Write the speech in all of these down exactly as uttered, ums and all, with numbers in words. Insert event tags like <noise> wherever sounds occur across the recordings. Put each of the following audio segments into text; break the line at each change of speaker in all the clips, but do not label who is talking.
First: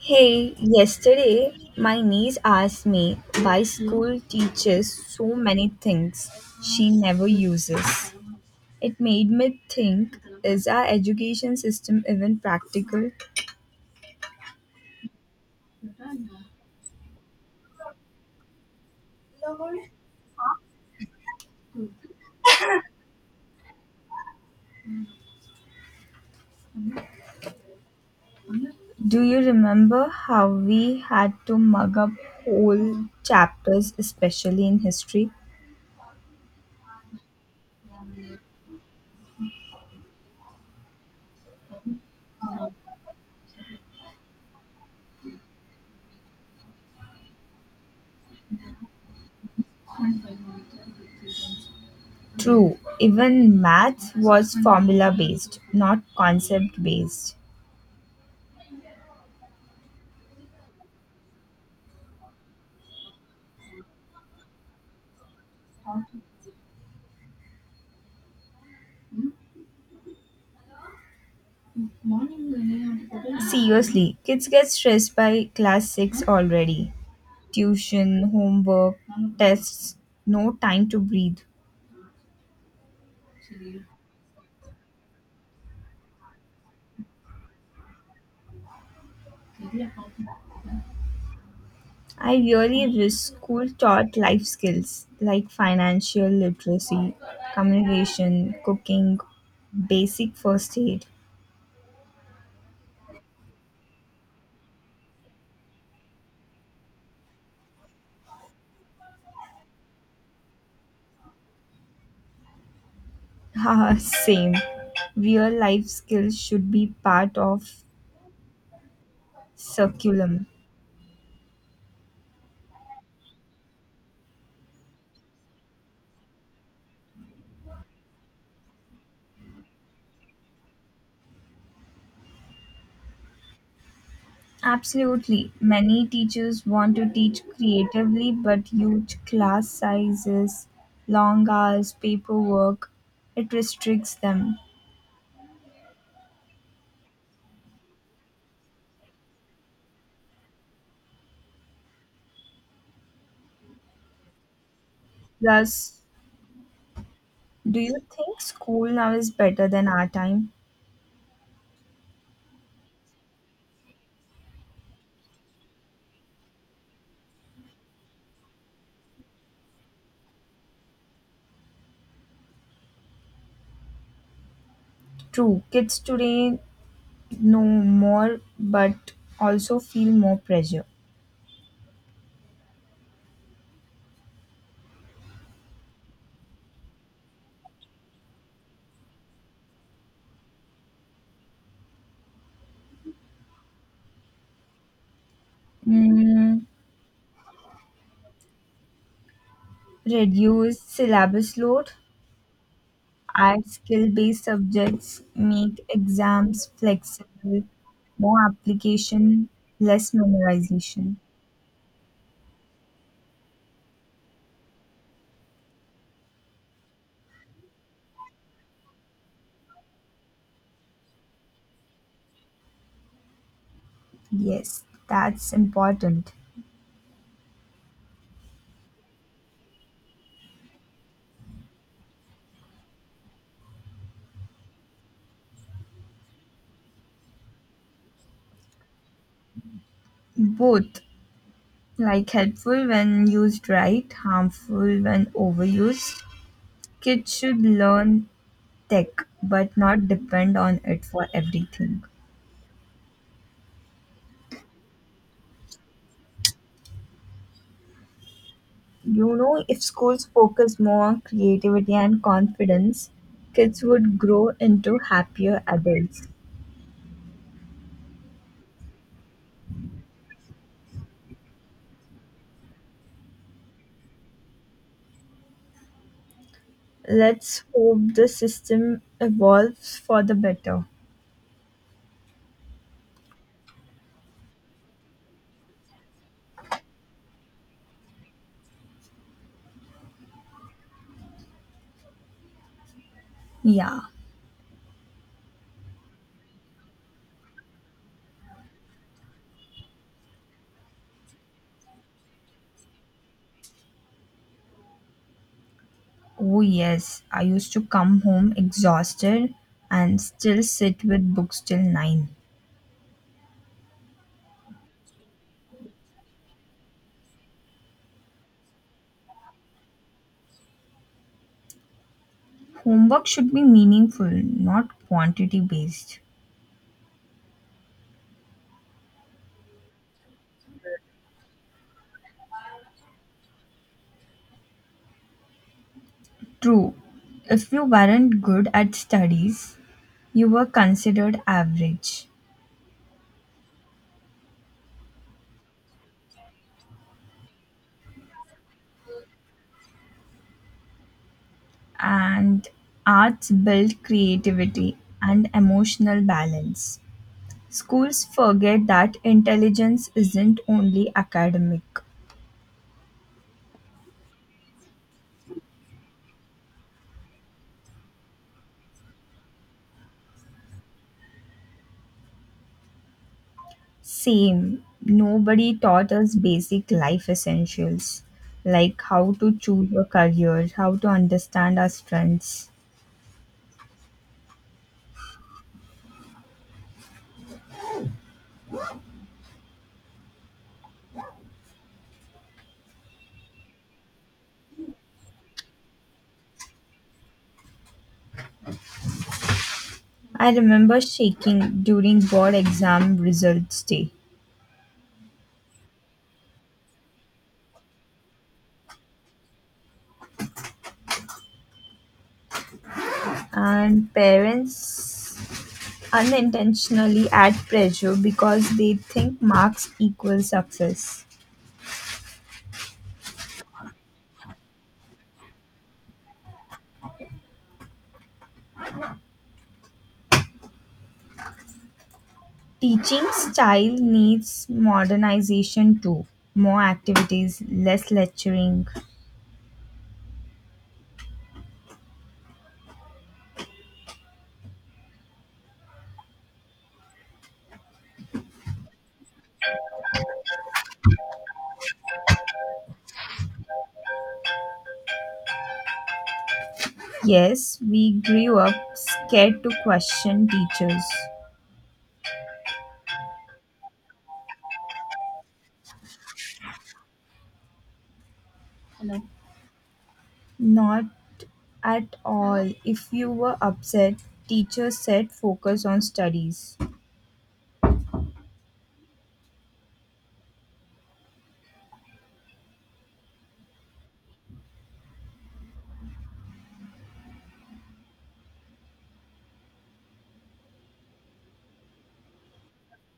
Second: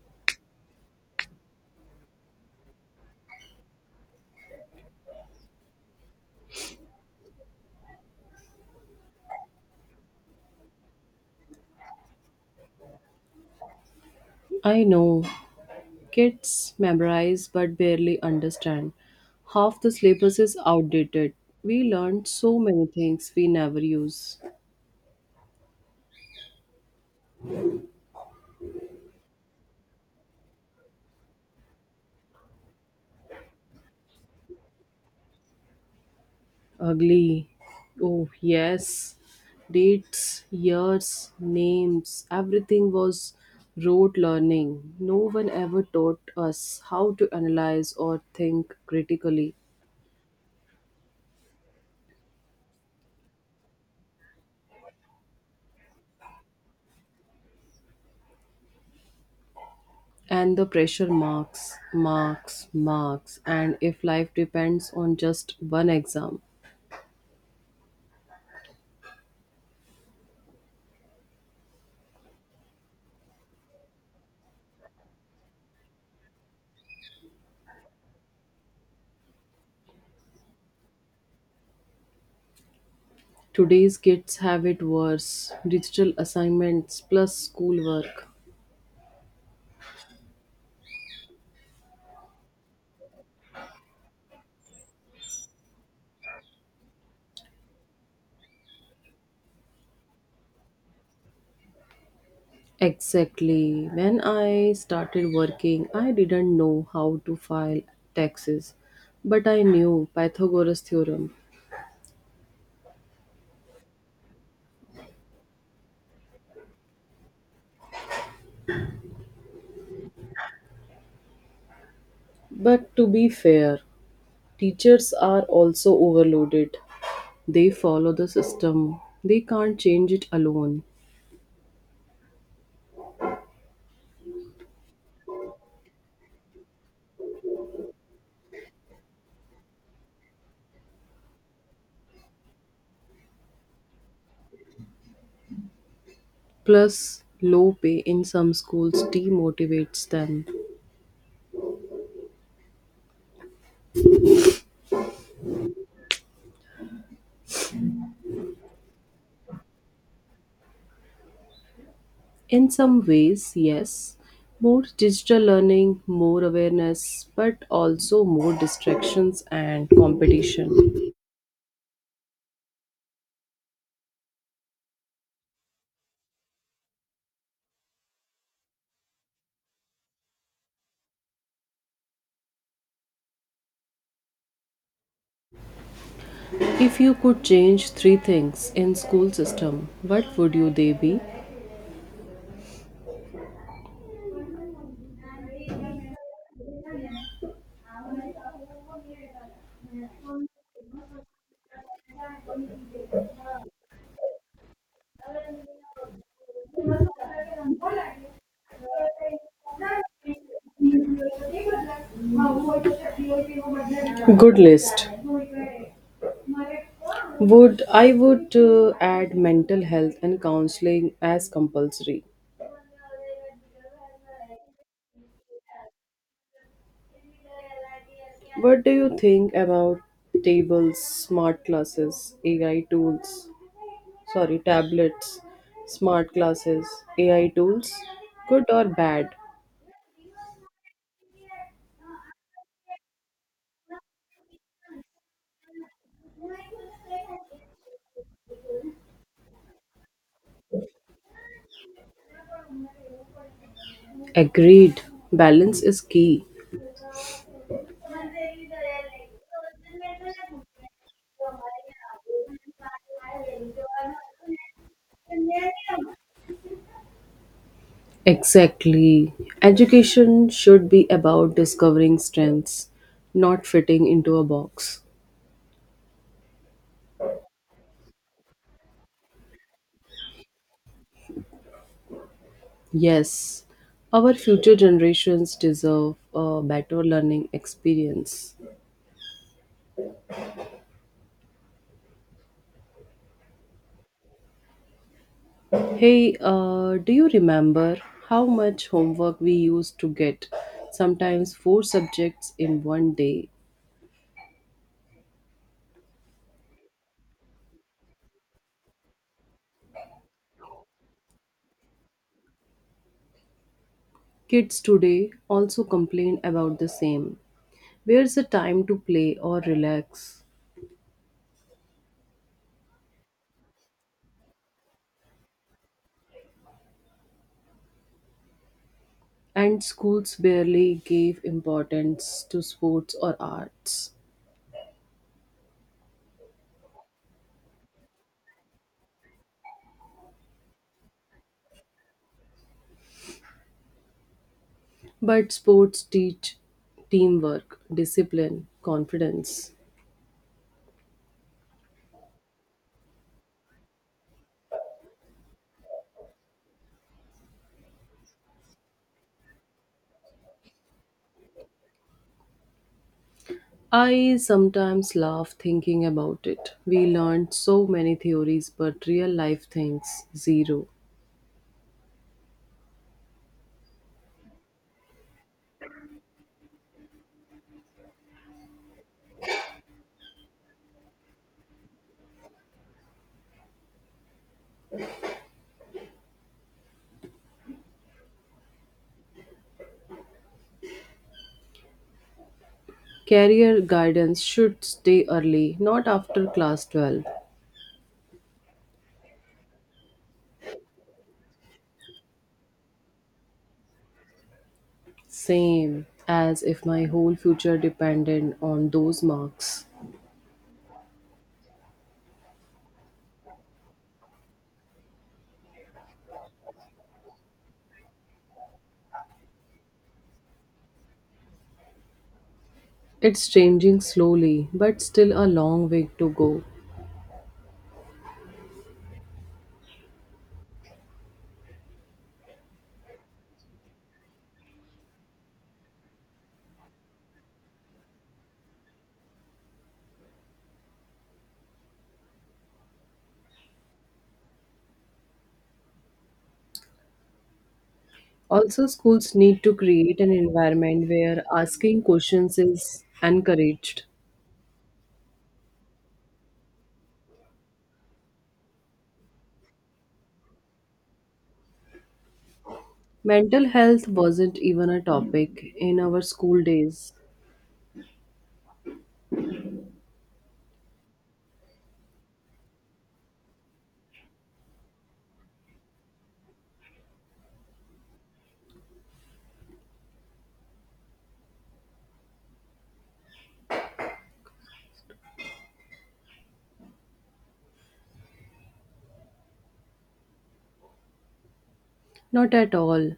Hey, yesterday my niece asked me why school teaches so many things she never uses. It made me think, is our education system even practical?
I know. Kids memorize but barely understand. Half the syllabus is outdated. We learned so many things we never use.
Do you remember how we had to mug up whole chapters, especially in history?
Ugly. Oh, yes. Dates, years, names, everything was rote learning. No one ever taught us how to analyze or think critically.
True, even math was formula based, not concept based.
And the pressure marks, marks, marks. And if life depends on just one exam,
Seriously, kids get stressed by class six already. Tuition, homework, tests, no time to breathe.
today's kids have it worse. Digital assignments plus schoolwork.
I really wish school taught life skills like financial literacy, communication, cooking, basic first aid.
Exactly. When I started working, I didn't know how to file taxes, but I knew Pythagoras theorem.
<laughs> Haha, same. Real life skills should be part of curriculum.
But to be fair, teachers are also overloaded. They follow the system. They can't change it alone.
Absolutely. Many teachers want to teach creatively, but huge class sizes, long hours, paperwork, it restricts them.
Plus, low pay in some schools demotivates them.
Plus, do you think school now is better than our time?
In some ways, yes. More digital learning, more awareness, but also more distractions and competition.
True, kids today know more but also feel more pressure.
If you could change three things in school system, what would you they be?
Mm, reduce syllabus load, our skill based subjects make exams flexible, more application, less memorization.
Good list. Would I would uh, add mental health and counseling as compulsory.
Yes, that's important.
What do you think about tables, smart classes, A I tools? Sorry, tablets, smart classes, A I tools, good or bad?
Both, like helpful when used right, harmful when overused. Kids should learn tech but not depend on it for everything.
Agreed. Balance is key.
You know, if schools focus more on creativity and confidence, kids would grow into happier adults.
Exactly. Education should be about discovering strengths, not fitting into a box.
Let's hope the system evolves for the better.
Yes, our future generations deserve a better learning experience.
Yeah.
Hey, uh, do you remember how much homework we used to get? Sometimes four subjects in one day.
Oh, yes. I used to come home exhausted and still sit with books till nine.
Kids today also complain about the same. Where's the time to play or relax?
Homework should be meaningful, not quantity based.
And schools barely gave importance to sports or arts.
True. If you weren't good at studies, you were considered average.
But sports teach teamwork, discipline, confidence.
And arts build creativity and emotional balance. Schools forget that intelligence isn't only academic.
I sometimes laugh thinking about it. We learned so many theories, but real life things zero.
Same, nobody taught us basic life essentials like how to choose a career, how to understand our strengths.
Career guidance should stay early, not after class twelve.
I remember shaking during board exam results day,
Same, as if my whole future depended on those marks.
and parents unintentionally add pressure because they think marks equal success.
It's changing slowly, but still a long way to go.
Teaching style needs modernization too. More activities, less lecturing.
Also, schools need to create an environment where asking questions is encouraged.
Yes, we grew up scared to question teachers.
Mental health wasn't even a topic in our school days.
Not at all. If you were upset, teachers said focus on studies.
Not at all.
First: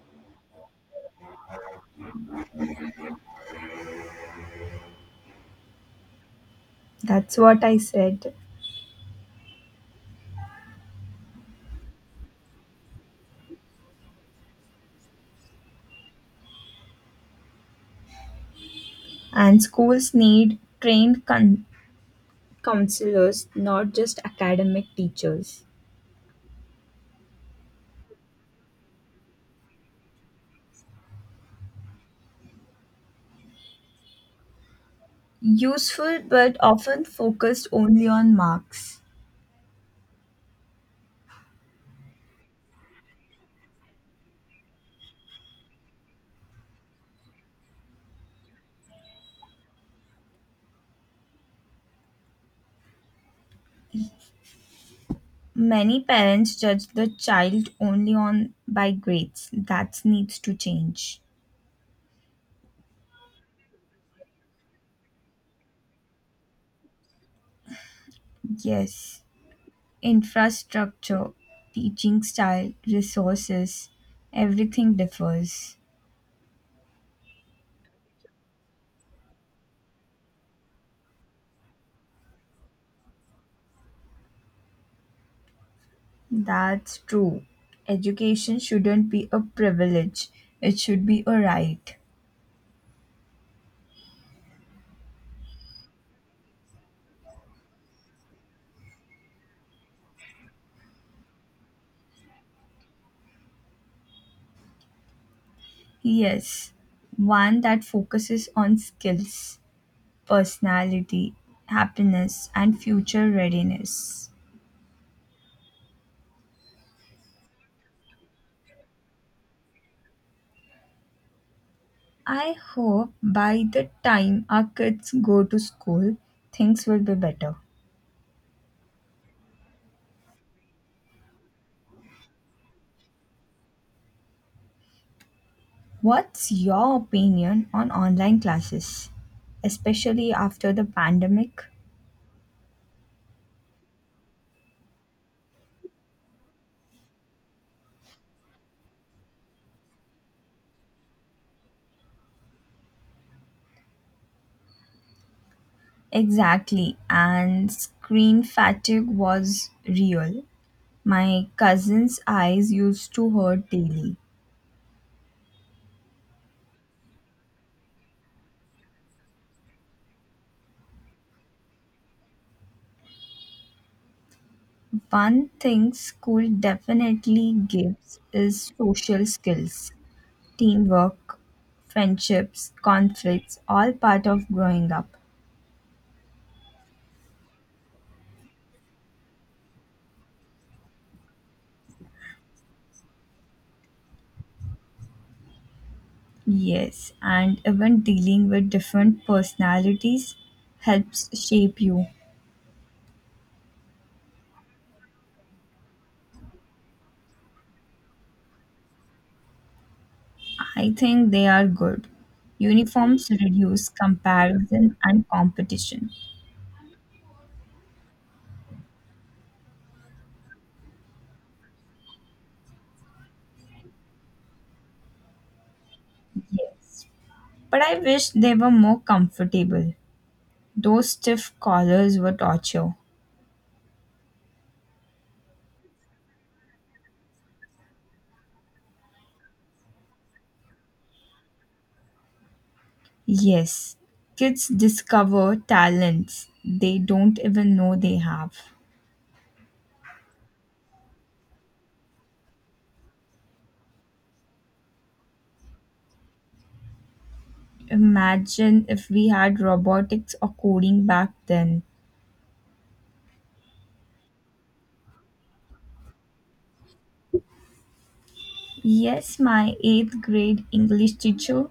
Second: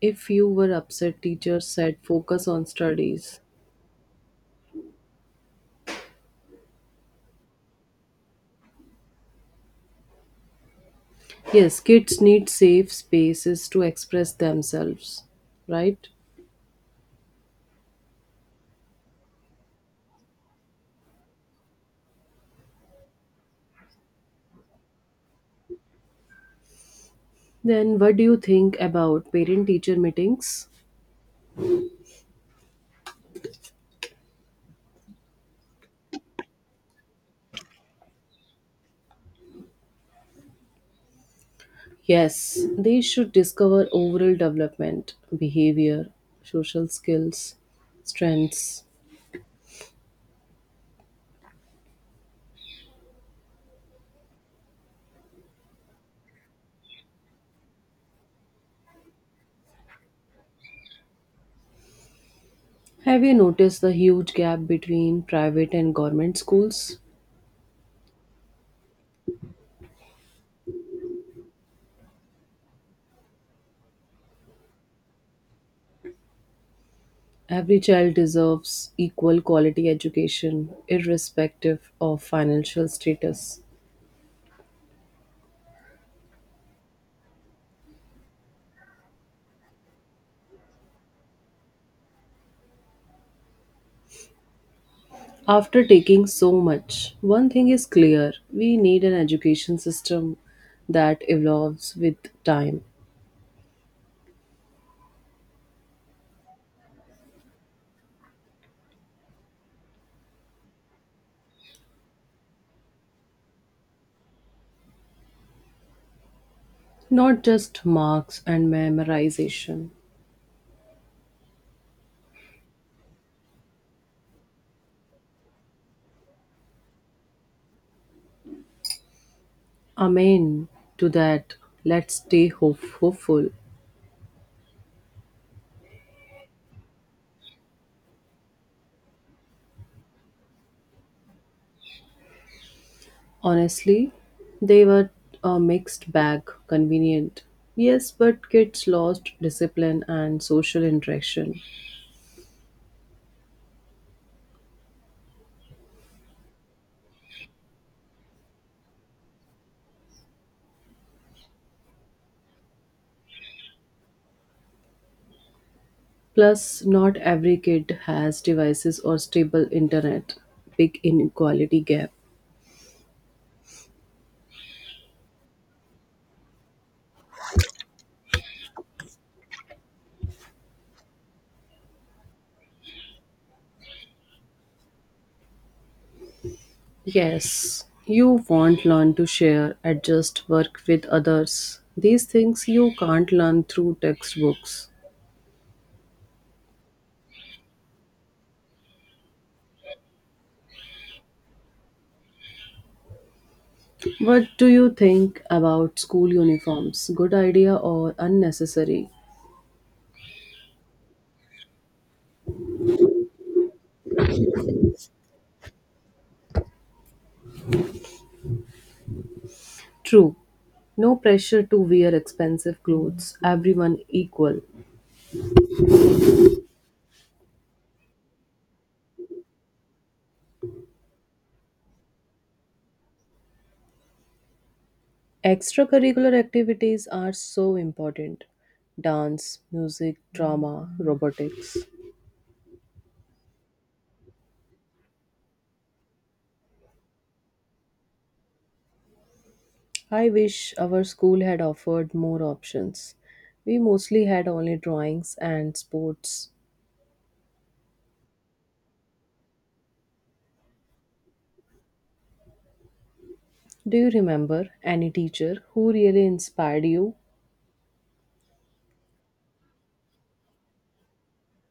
If you were upset, teachers said focus on studies.
That's what I said.
Yes, kids need safe spaces to express themselves, right?
And schools need trained con- counselors, not just academic teachers.
Then, what do you think about parent teacher meetings?
Useful but often focused only on marks.
Yes, they should discover overall development, behavior, social skills, strengths.
Many parents judge the child only on by grades. That needs to change.
Have you noticed the huge gap between private and government schools?
Yes, infrastructure, teaching style, resources, everything differs.
Every child deserves equal quality education, irrespective of financial status.
That's true. Education shouldn't be a privilege. It should be a right.
After taking so much, one thing is clear we need an education system that evolves with time.
Yes, one that focuses on skills, personality, happiness and future readiness.
Not just marks and memorization.
I hope by the time our kids go to school, things will be better.
Amen to that. Let's stay hope- hopeful.
What's your opinion on online classes, especially after the pandemic?
Honestly, they were a mixed bag, convenient. Yes, but kids lost discipline and social interaction.
Exactly, and screen fatigue was real. My cousin's eyes used to hurt daily.
Plus, not every kid has devices or stable internet. Big inequality gap.
One thing school definitely gives is social skills, teamwork, friendships, conflicts, all part of growing up.
Yes, you won't learn to share, adjust, work with others. These things you can't learn through textbooks.
Yes, and even dealing with different personalities helps shape you.
What do you think about school uniforms? Good idea or unnecessary?
I think they are good. Uniforms reduce comparison and competition.
True. No pressure to wear expensive clothes, everyone equal.
Yes, but I wish they were more comfortable. Those stiff collars were torture.
Extracurricular activities are so important dance, music, drama, robotics.
Yes, kids discover talents they don't even know they have.
I wish our school had offered more options. We mostly had only drawings and sports.
Imagine if we had robotics or coding back then.
Do you remember any teacher who really inspired you?
Yes, my eighth grade English teacher,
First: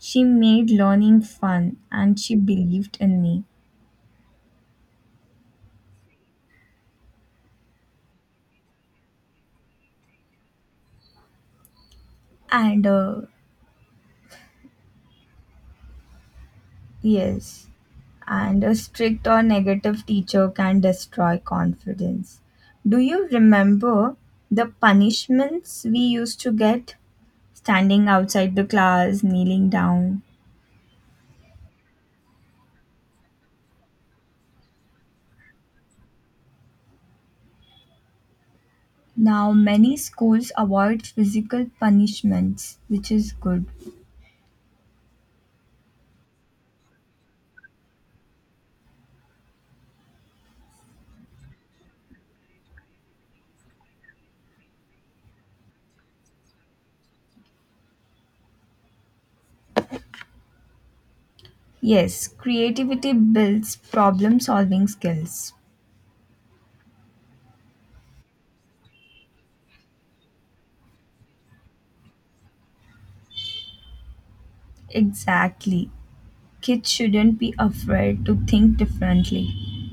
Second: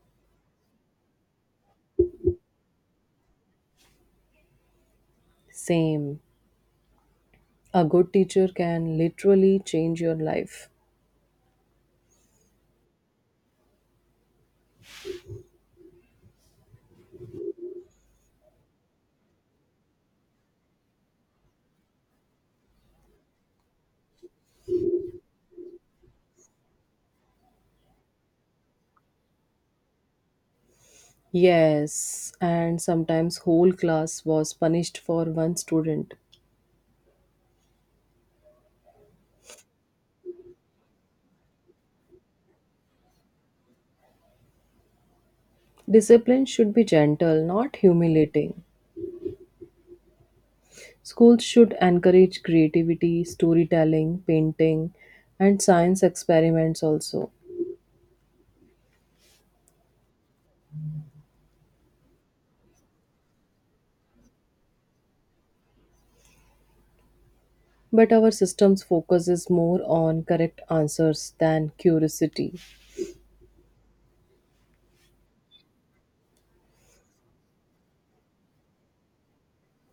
she made learning fun and she believed in me.
Same. A good teacher can literally change your life.
And uh, yes, and a strict or negative teacher can destroy confidence. Do you remember the punishments we used to get? Standing outside the class, kneeling down.
Yes, and sometimes whole class was punished for one student.
Now, many schools avoid physical punishments, which is good.
Discipline should be gentle, not humiliating. Schools should encourage creativity, storytelling, painting, and science experiments also.
Yes, creativity builds problem solving skills.
But our system's focus is more on correct answers than curiosity.
Exactly. Kids shouldn't be afraid to think differently.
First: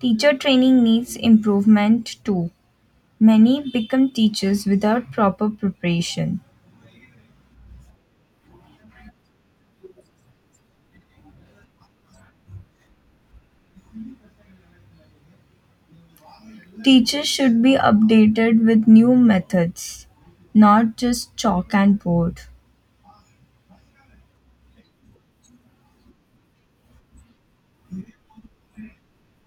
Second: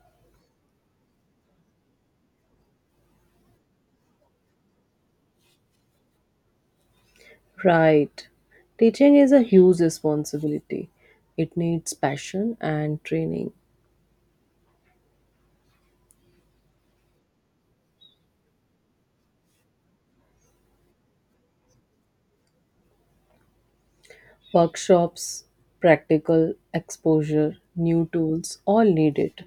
Teacher training needs improvement too. Many become teachers without proper preparation.
Right. Teaching is a huge responsibility. It needs passion and training.
Teachers should be updated with new methods, not just chalk and board.
Workshops, practical exposure, new tools, all need it.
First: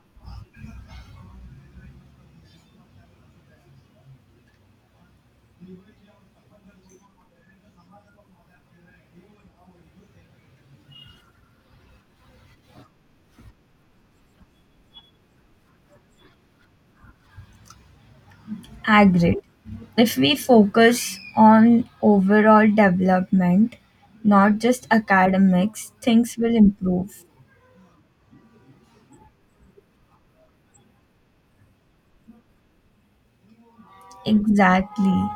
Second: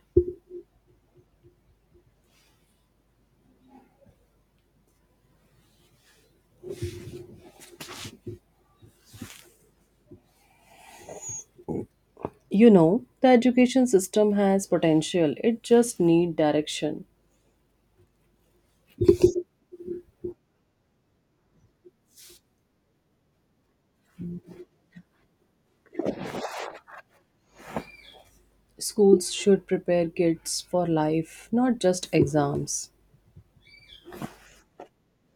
You know, the education system has potential, it just need direction.
Agreed. If we focus on overall development, not just academics, things will improve.
Schools should prepare kids for life, not just exams.
Exactly.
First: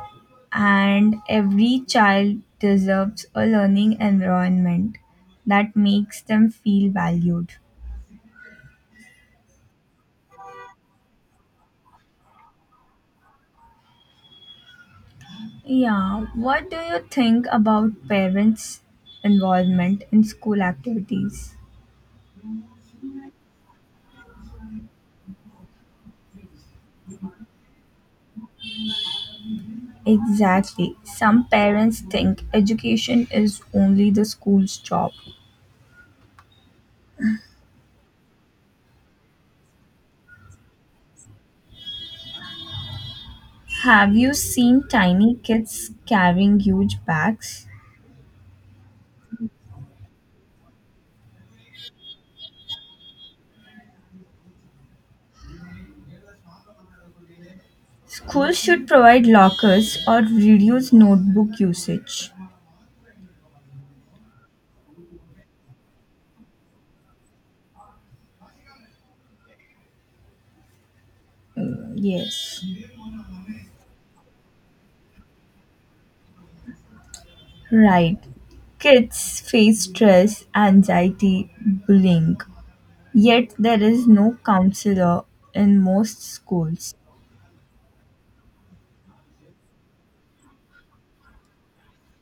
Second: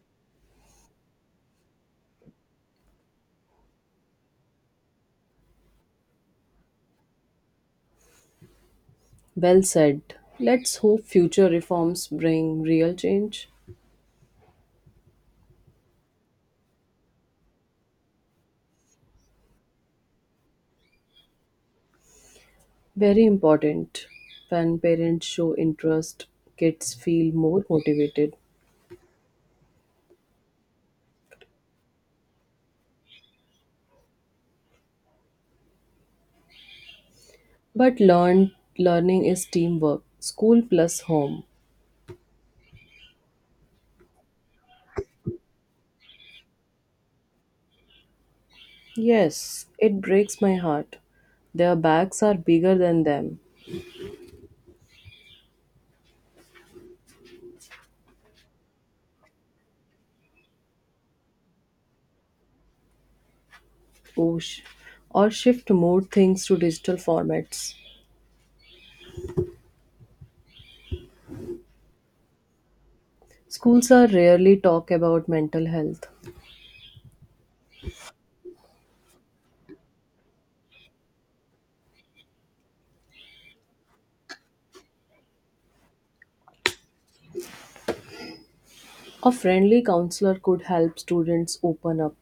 And every child deserves a learning environment that makes them feel valued.
Well said. Let's hope future reforms bring real change.
Yeah, what do you think about parents' involvement in school activities?
Very important. When parents show interest, kids feel more motivated.
Exactly. Some parents think education is only the school's job.
But learn learning is teamwork, school plus home.
Have you seen tiny kids carrying huge bags?
Yes, it breaks my heart. Their bags are bigger than them.
Schools should provide lockers or reduce notebook usage.
Oh, sh- or shift more things to digital formats.
Uh, Yes,
Schools are rarely talk about mental health.
right. Kids face stress, anxiety, bullying. Yet there is no counselor in most schools.
A friendly counselor could help students open up.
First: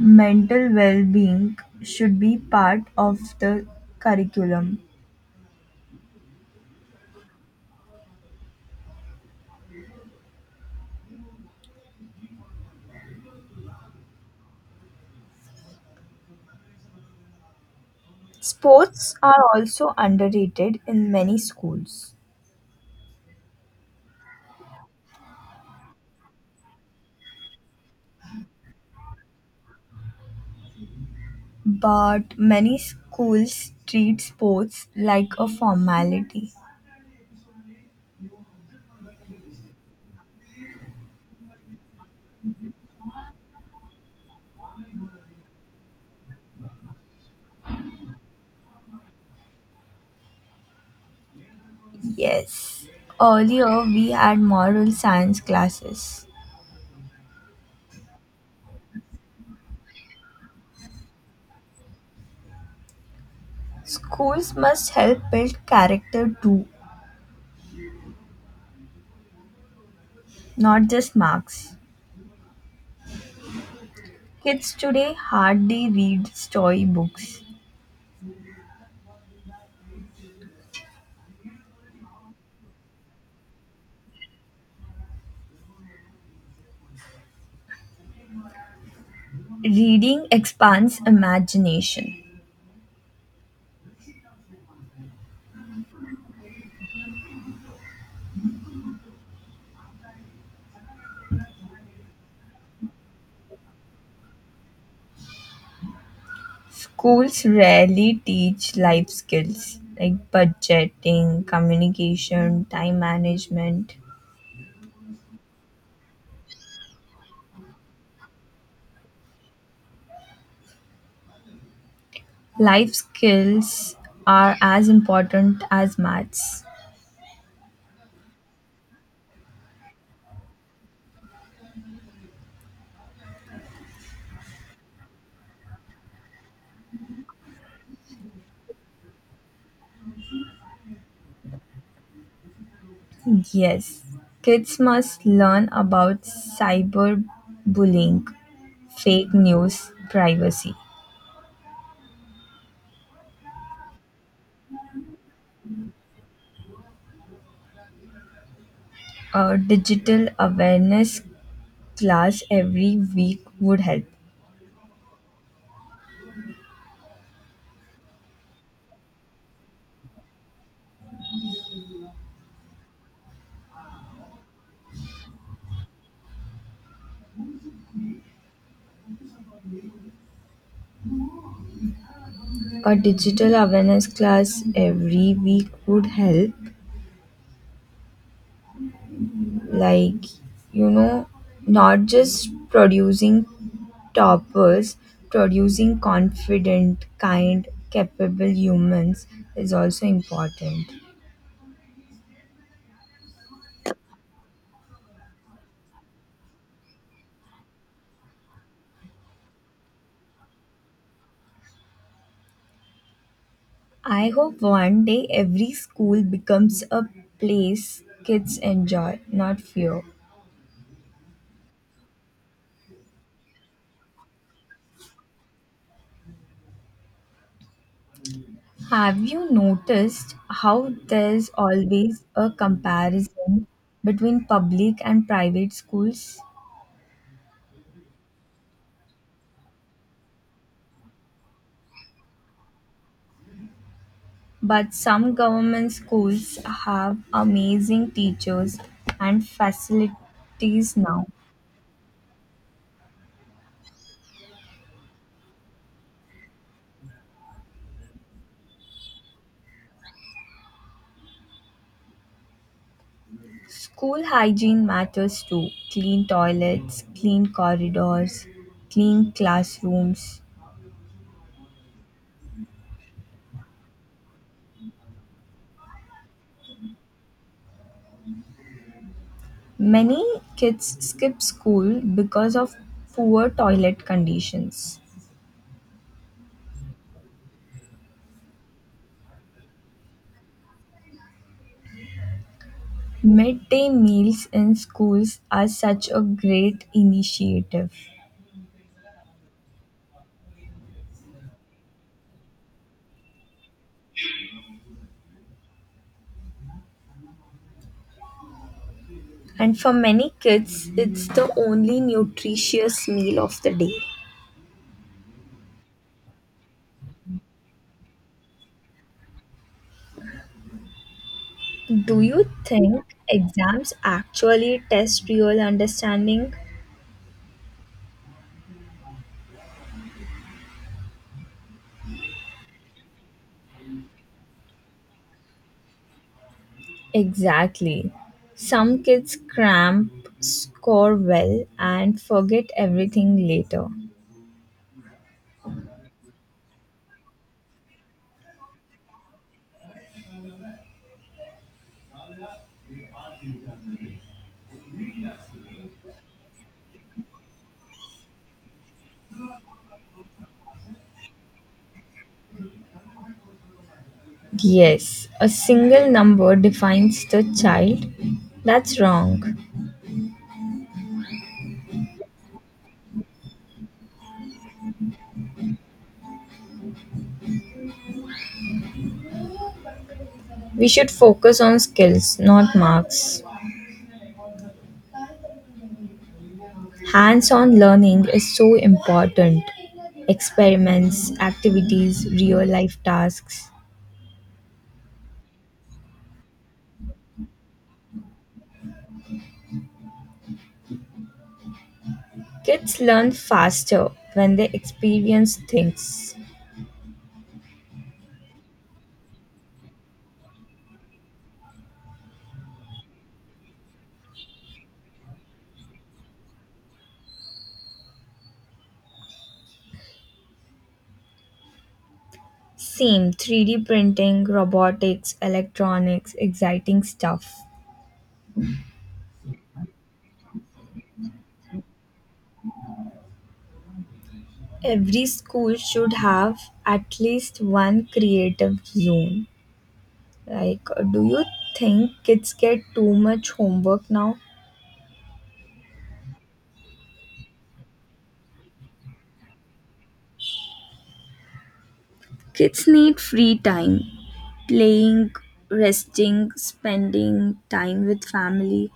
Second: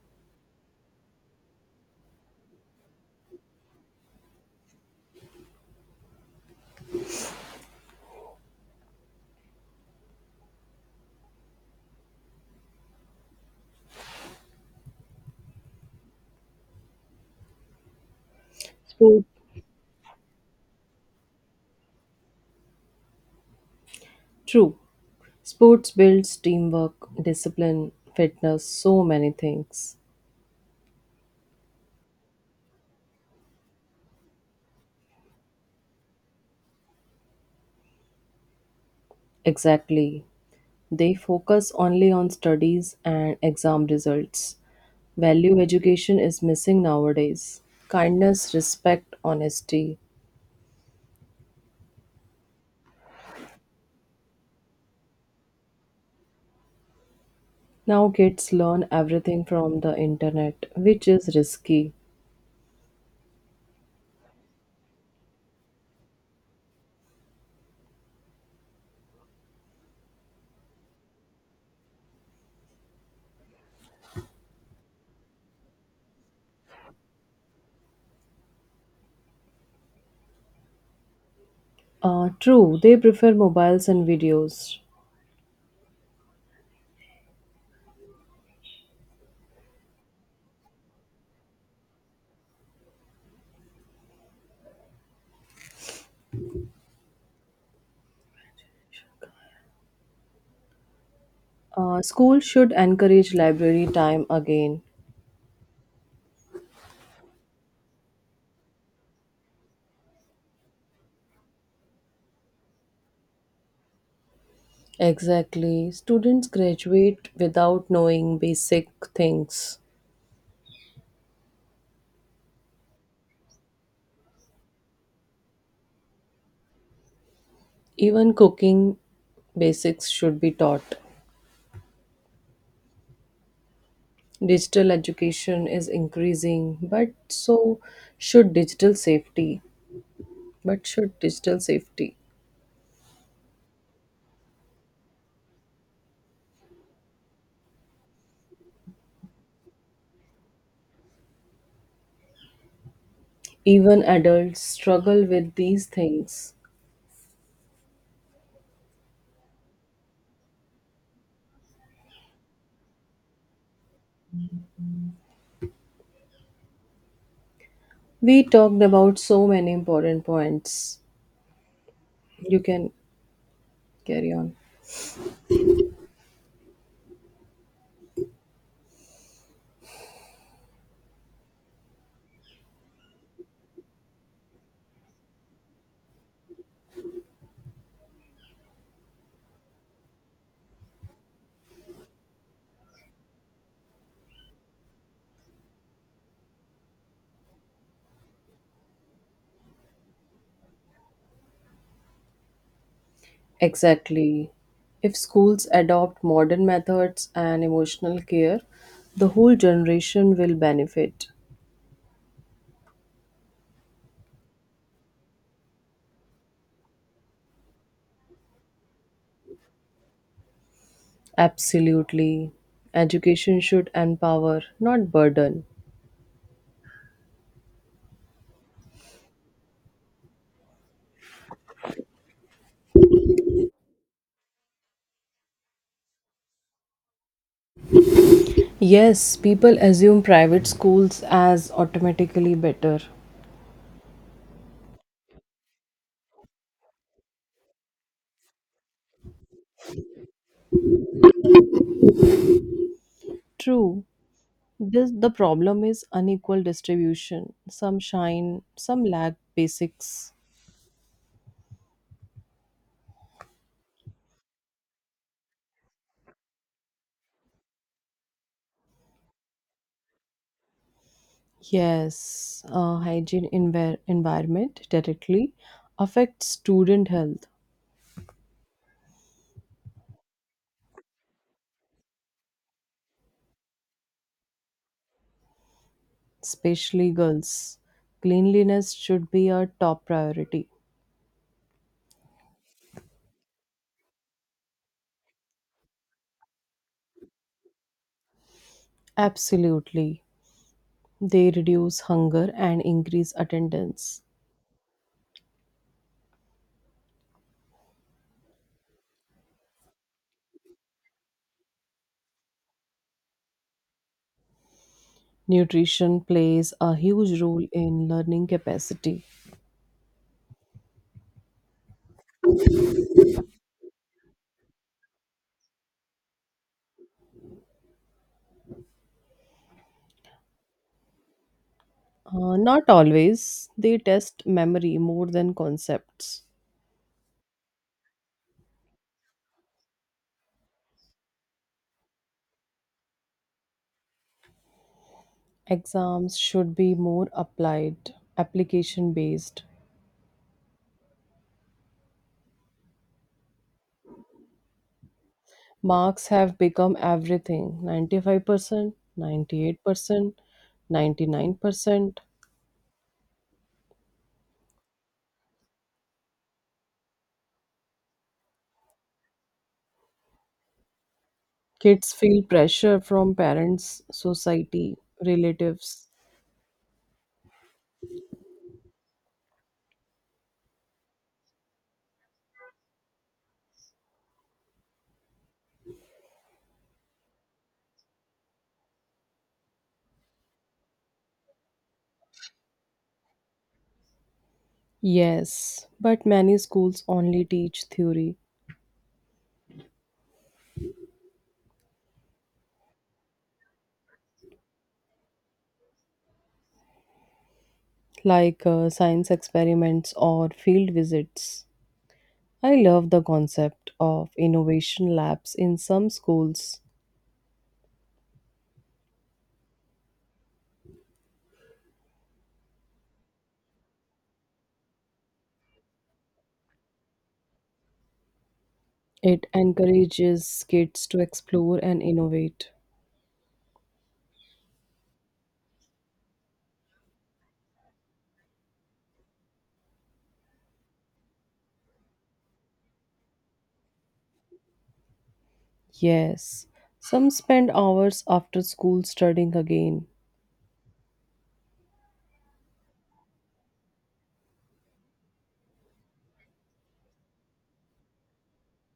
Mental well being should be part of the curriculum. Sports
Sport,
are also underrated in many schools,
true. Sports builds teamwork, discipline, fitness, so many things.
but many schools treat sports like a formality.
Exactly. They focus only on studies and exam results. Value education is missing nowadays. Kindness, respect, honesty.
Yes, earlier we had moral science classes.
Now kids learn everything from the internet, which is risky.
Schools must help build character too, not just marks. Kids today hardly read storybooks.
Uh, true, they prefer mobiles and videos.
Reading expands imagination.
Uh, school should encourage library time again.
Schools rarely teach life skills like budgeting, communication, time management.
Exactly. Students graduate without knowing basic things.
Life skills are as important as maths.
Even cooking basics should be taught. Digital education is increasing, but so should digital safety. But should digital safety?
Yes, kids must learn about cyberbullying, fake news, privacy.
Even adults struggle with these things.
A digital awareness class every week would help.
We talked about so many important points. You can carry on.
A digital awareness class every week would help. Like, you know, not just producing toppers, producing confident, kind, capable humans is also important.
Exactly. If schools adopt modern methods and emotional care, the whole generation will benefit.
I hope one day every school becomes a place kids enjoy, not fear.
Absolutely. Education should empower, not burden.
Have you noticed how there's always a comparison between public and private schools?
Yes, people assume private schools as automatically better.
But some government schools have amazing teachers and facilities now.
True, this the problem is unequal distribution. Some shine, some lack basics.
School hygiene matters too, clean toilets, clean corridors, clean classrooms.
Yes, uh, hygiene envir- environment directly affects student health,
Many kids skip school because of poor toilet conditions.
especially girls. Cleanliness should be a top priority.
Midday meals in schools are such a great initiative.
Absolutely. They reduce hunger and increase attendance.
And for many kids, it's the only nutritious meal of the day.
Nutrition plays a huge role in learning capacity.
Do you think exams actually test real understanding?
Uh, not always. They test memory more than concepts.
Exactly. Some kids cramp, score well, and forget everything later.
Exams should be more applied, application based. Marks have become everything ninety-five percent, ninety-eight percent, ninety-nine percent.
Yes, a single number defines the child. That's wrong.
Kids feel pressure from parents, society, relatives.
We should focus on skills, not marks. Hands on learning is so important. Experiments, activities, real life tasks.
Yes, but many schools only teach theory,
Kids learn faster when they experience things.
like uh, science experiments or field visits. I love the concept of innovation labs in some schools.
Same, three D printing, robotics, electronics, exciting stuff.
It encourages kids to explore and innovate.
Every school should have at least one creative zone. Like, uh, do you think kids get too much homework now?
Yes, some spend hours after school studying again.
Kids need free time, playing, resting, spending time with family.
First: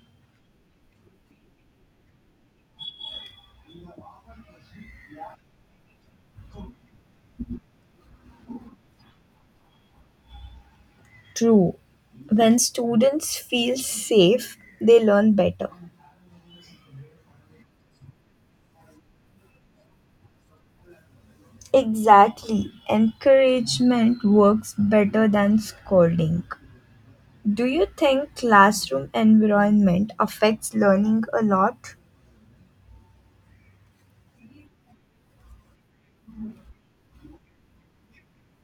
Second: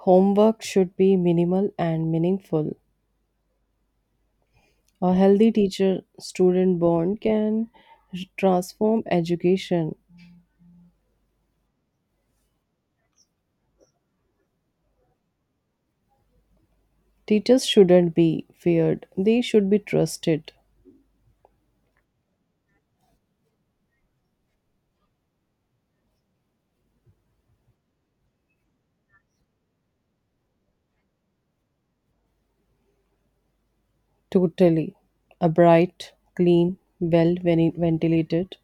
Homework should be minimal and meaningful. A healthy teacher student bond can transform education.
True. When students feel safe, they learn better.
Teachers shouldn't be feared, they should be trusted
Exactly. Encouragement works better than scolding. Do you think classroom environment affects learning a lot?
totally. A bright, clean, well veni- ventilated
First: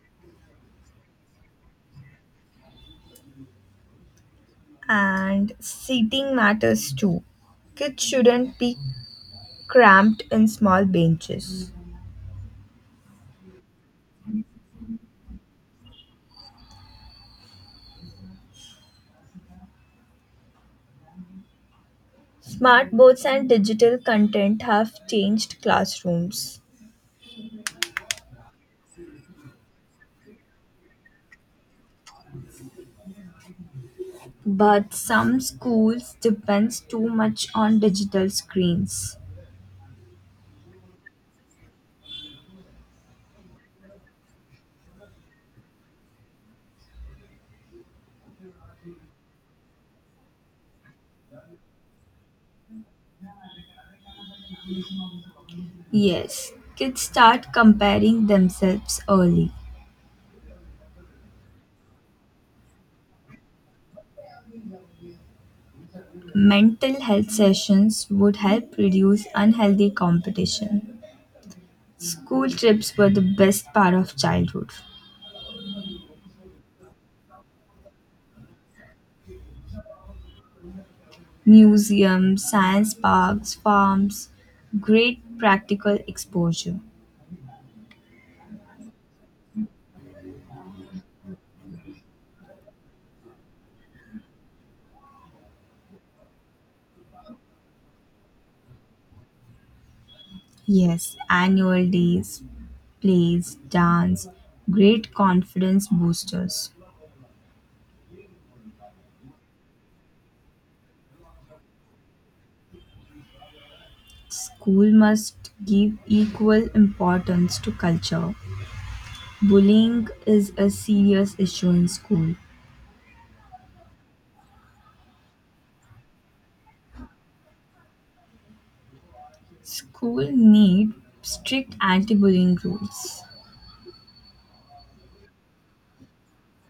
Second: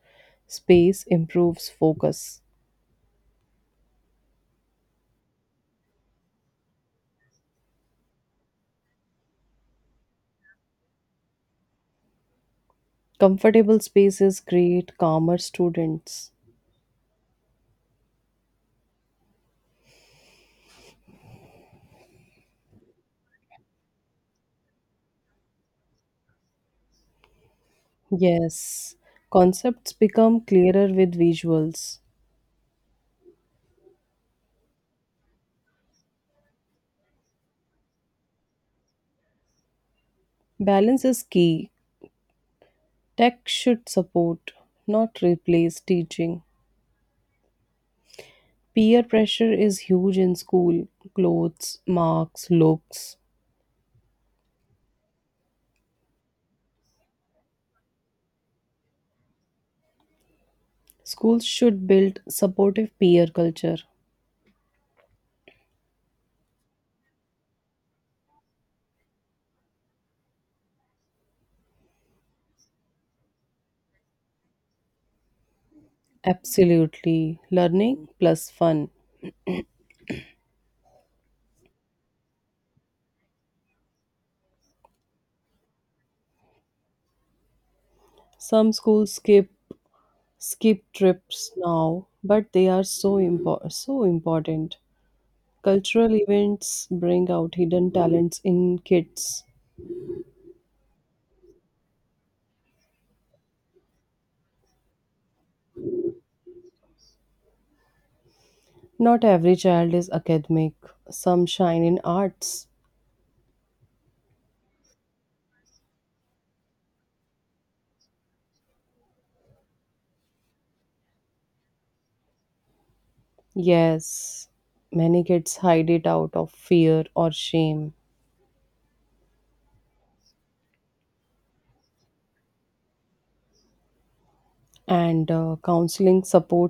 space improves focus.
And seating matters too. Kids shouldn't be cramped in small benches.
Comfortable spaces create calmer students.
Smartboards and digital content have changed classrooms,
Yes, concepts become clearer with visuals.
but some schools depends too much on digital screens.
Balance is key. Tech should support, not replace teaching. Peer pressure is huge in school clothes, marks, looks.
Yes, kids start comparing themselves early.
Schools should build supportive peer culture.
Mental health sessions would help reduce unhealthy competition. School trips were the best part of childhood.
Absolutely. Learning plus fun.
Museums, science parks, farms, great practical exposure.
Some schools skip skip trips now, but they are so impor- so important. Cultural events bring out hidden talents in kids.
Yes, annual days, plays, dance, great confidence boosters.
Not every child is academic, some shine in arts.
School must give equal importance to culture. Bullying is a serious issue in school.
Yes, many kids hide it out of fear or shame.
School need strict anti-bullying rules.
And uh, counseling supports